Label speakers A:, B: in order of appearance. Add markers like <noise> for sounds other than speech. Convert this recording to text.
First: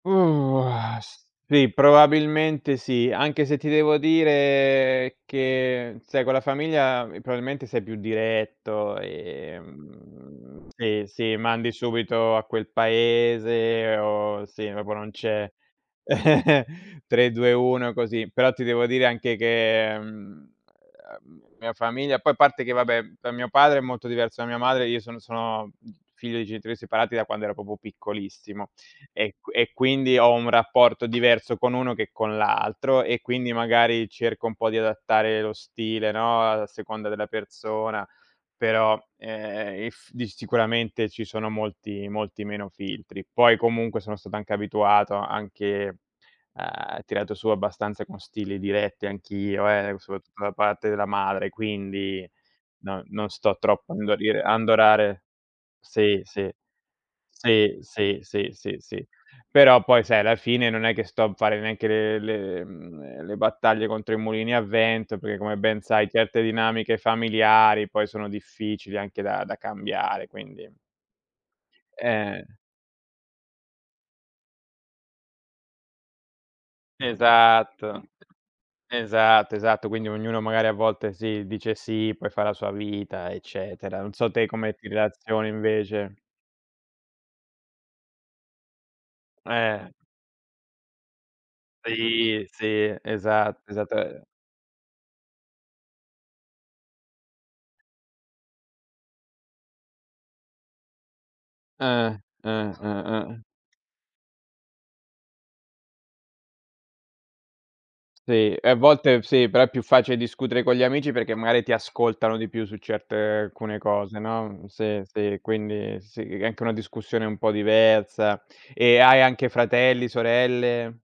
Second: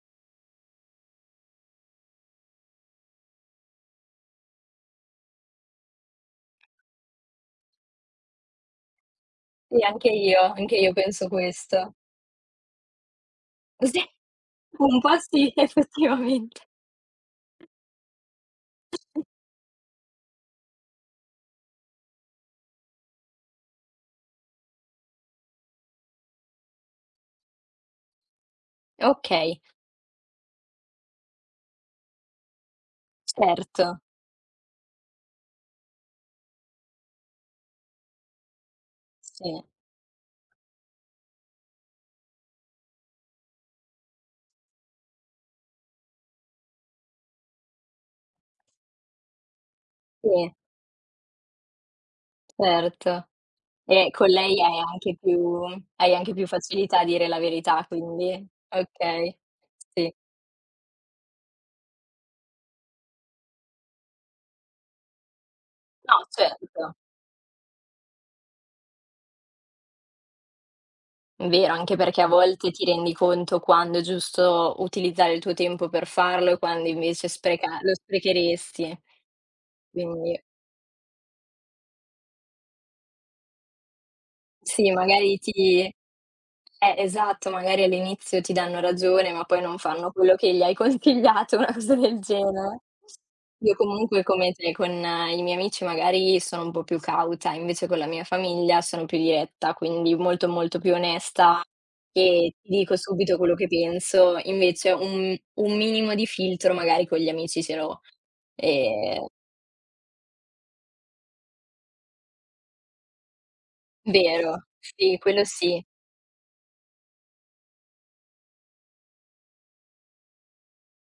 A: Mhmm, o ah, sì, probabilmente sì. Anche se ti devo dire che sai con la famiglia probabilmente sei più diretto,
B: Sì, anche io,
A: ehm,
B: anche io
A: sì
B: penso
A: sì, mandi
B: questo.
A: subito a quel paese
B: Cos'è?
A: o sì, proprio
B: Un
A: non
B: po'
A: c'è
B: sì, effettivamente.
A: <chuckles> 3, 2, 1 così. Però ti devo dire anche che, mhmm, la mia famiglia poi a parte che vabbè con mio padre è molto diverso da mia madre, io sono sono figlio di genitori separati da quando ero proprio piccolissimo e qu
B: Okay.
A: e quindi ho un rapporto diverso con uno che con l'altro e quindi
B: Certo.
A: magari cerco un po' di adattare lo stile, no, a seconda della persona, però,
B: Sì.
A: ehm, eff di sicuramente ci sono molti molti meno filtri. Poi comunque sono stato anche abituato anche, ehm, tirato su abbastanza con stili diretti anch'io eh, soprattutto da
B: Sì.
A: parte della madre quindi no
B: Certo.
A: non sto troppo a
B: E con
A: indorire a
B: lei hai anche
A: indorare
B: più hai
A: sì,
B: anche più
A: sì.
B: facilità a dire la
A: Sì,
B: verità,
A: sì,
B: quindi.
A: sì, sì,
B: Okay.
A: però poi
B: Sì.
A: sai alla fine non è che sto a fare neanche le le mhmm, le battaglie contro i mulini a vento, perché come ben sai
B: No,
A: certe
B: certo.
A: dinamiche familiari poi sono difficili anche da da cambiare quindi.
B: Vero, anche perché a
A: Eh.
B: volte ti rendi conto quando è giusto utilizzare il tuo tempo per farlo e quando invece spreca lo
A: Esatto,
B: sprecheresti,
A: esatto, esatto quindi ognuno
B: quindi
A: magari a volte si dice sì, poi fa la sua vita eccetera. Non so te come ti
B: Sì, magari
A: relazioni
B: ti
A: invece.
B: eh, esatto, magari all'inizio ti danno ragione, ma poi non
A: Eh.
B: fanno quello che gli hai consigliato, una cosa del
A: Sì,
B: genere.
A: sì, esatto,
B: Io
A: esatto,
B: comunque
A: ehm
B: come te, con i miei amici magari sono un po' più cauta, invece con la mia famiglia sono più diretta, quindi molto molto più onesta
A: Ah,
B: e ti
A: ah,
B: dico
A: ah, ah.
B: subito quello che penso. Invece un m un minimo di filtro magari con gli amici ce l'ho,
A: Sì, e a volte
B: ehm
A: sì, però è più facile discutere con gli amici perché magari ti ascoltano di più su certe alcune cose, no
B: Vero,
A: sì,
B: sì,
A: sì,
B: quello sì.
A: quindi sì, è anche una discussione un po' diversa e hai anche fratelli, sorelle?